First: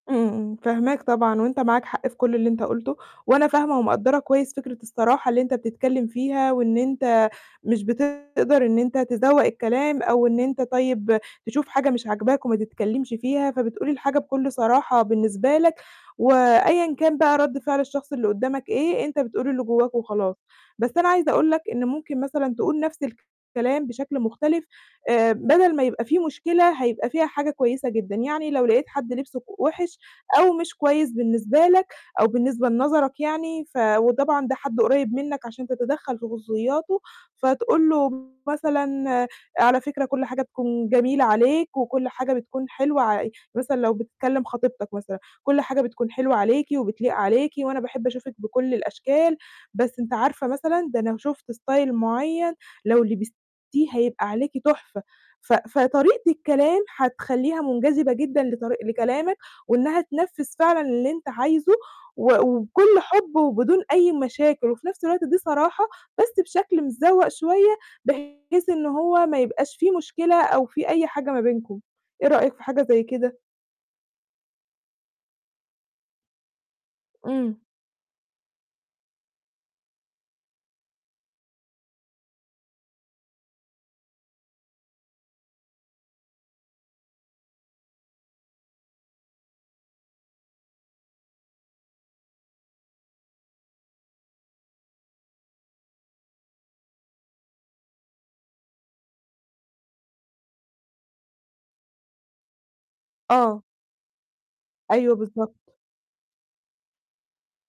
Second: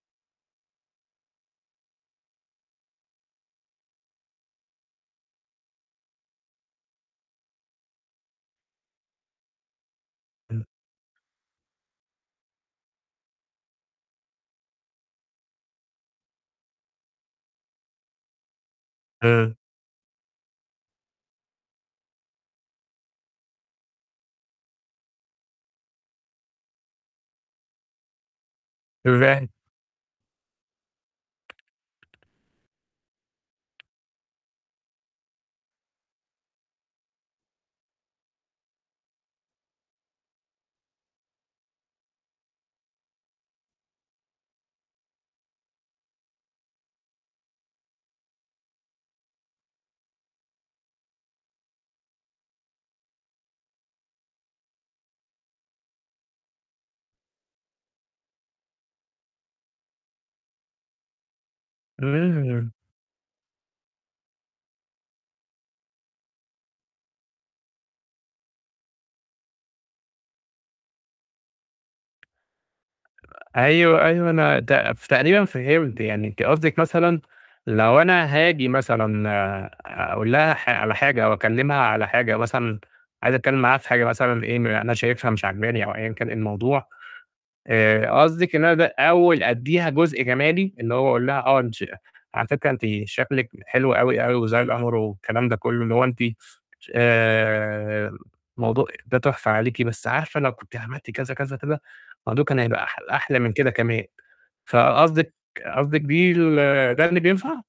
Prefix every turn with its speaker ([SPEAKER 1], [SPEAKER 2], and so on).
[SPEAKER 1] إمم، فاهماك طبعًا، وأنت معاك حق في كل اللي أنت قُلته، وأنا فاهمة ومقدرة كويس فكرة الصراحة اللي أنت بتتكلم فيها، وإن أنت مش بتقدر إن أنت تذوّق الكلام، أو أنت
[SPEAKER 2] إمم.
[SPEAKER 1] طيب تشوف حاجة مش عاجباك وما تتكلمش فيها، فبتقول لي الحاجة بكل صراحة بالنسبة لك، وأيًا كان بقى رد فعل الشخص اللي قدامك إيه، أنت بتقول
[SPEAKER 2] آآ
[SPEAKER 1] اللي جواك وخلاص. بس أنا عايزة أقول لك إن ممكن مثلًا تقول نفْس الكلام بشكل مختلف، آآ بدل ما يبقى فيه مشكلة هيبقى فيها حاجة كويسة جدًا، يعني لو لقيت حد لبسه
[SPEAKER 2] إزاي.
[SPEAKER 1] ك وحِش أو مش كويس بالنسبة لك أو بالنسبة لنظرك يعني، ف وطبعًا ده حد قريب منك عشان تتدخل في خصوصياته، فتقول له مثلًا: "على فكرة كل حاجة تكون جميلة عليك وكل حاجة بتكون حلوة ع" مثلًا لو بتكلم خطيبتك مثلًا: "كل حاجة بتكون حلوة عليكِ وبتليق عليكِ، وأنا باحب أشوفِك بكل الأشكال، بس أنتِ عارفة مثلًا ده لو شفتِ style معيّن لو لبستِيه هيبقى عليكِ تحفة." ف فطريقة الكلام هتخليها منجذبة جدًا لطري لكلامك وإنها تنفذ فعلًا اللي أنت عايزه و
[SPEAKER 2] [unintelligible]
[SPEAKER 1] وبكل حب وبدون أي مشاكل، وفي نفْس الوقت دي صراحة بس بشكل متذوَق شوية بحيث إن هو ما يبقاش فيه مشكلة أو فيه أي حاجة ما بينكم، إيه رأيك في حاجة زي كده؟
[SPEAKER 2] آآ أيوه، أيوه أنا ت ف تقريبًا فهمت، يعني أنتِ قصدِك مثلًا
[SPEAKER 1] إمم.
[SPEAKER 2] لو أنا هاجي مثلًا آآ، أقول لها حا على حاجة أو أكلمها على حاجة مثلًا عايز أتكلم معاها في حاجة مثلًا في إيه أنا شايفها مش عاجباني، أو أيًا كان إيه الموضوع آآ، قصدِك إن ده أول أديها جزء جمالي، اللي هو أقول لها آه انتش على فكرة أنتِ شكلِك حلو أوي، أوي والأمر والكلام ده كله، اللي هو أنتِ ش آآ، موضوع ده تحفة عليكِ بس عارفة لو كنتِ عملتِ كذا كذا، كذا، الموضوع كان هيبقى أحل أحلى من
[SPEAKER 1] آه.
[SPEAKER 2] كده كمان،
[SPEAKER 1] أيوه
[SPEAKER 2] فقصدِك
[SPEAKER 1] بالضبط.
[SPEAKER 2] قصدِك بيه ده اللي بينفع.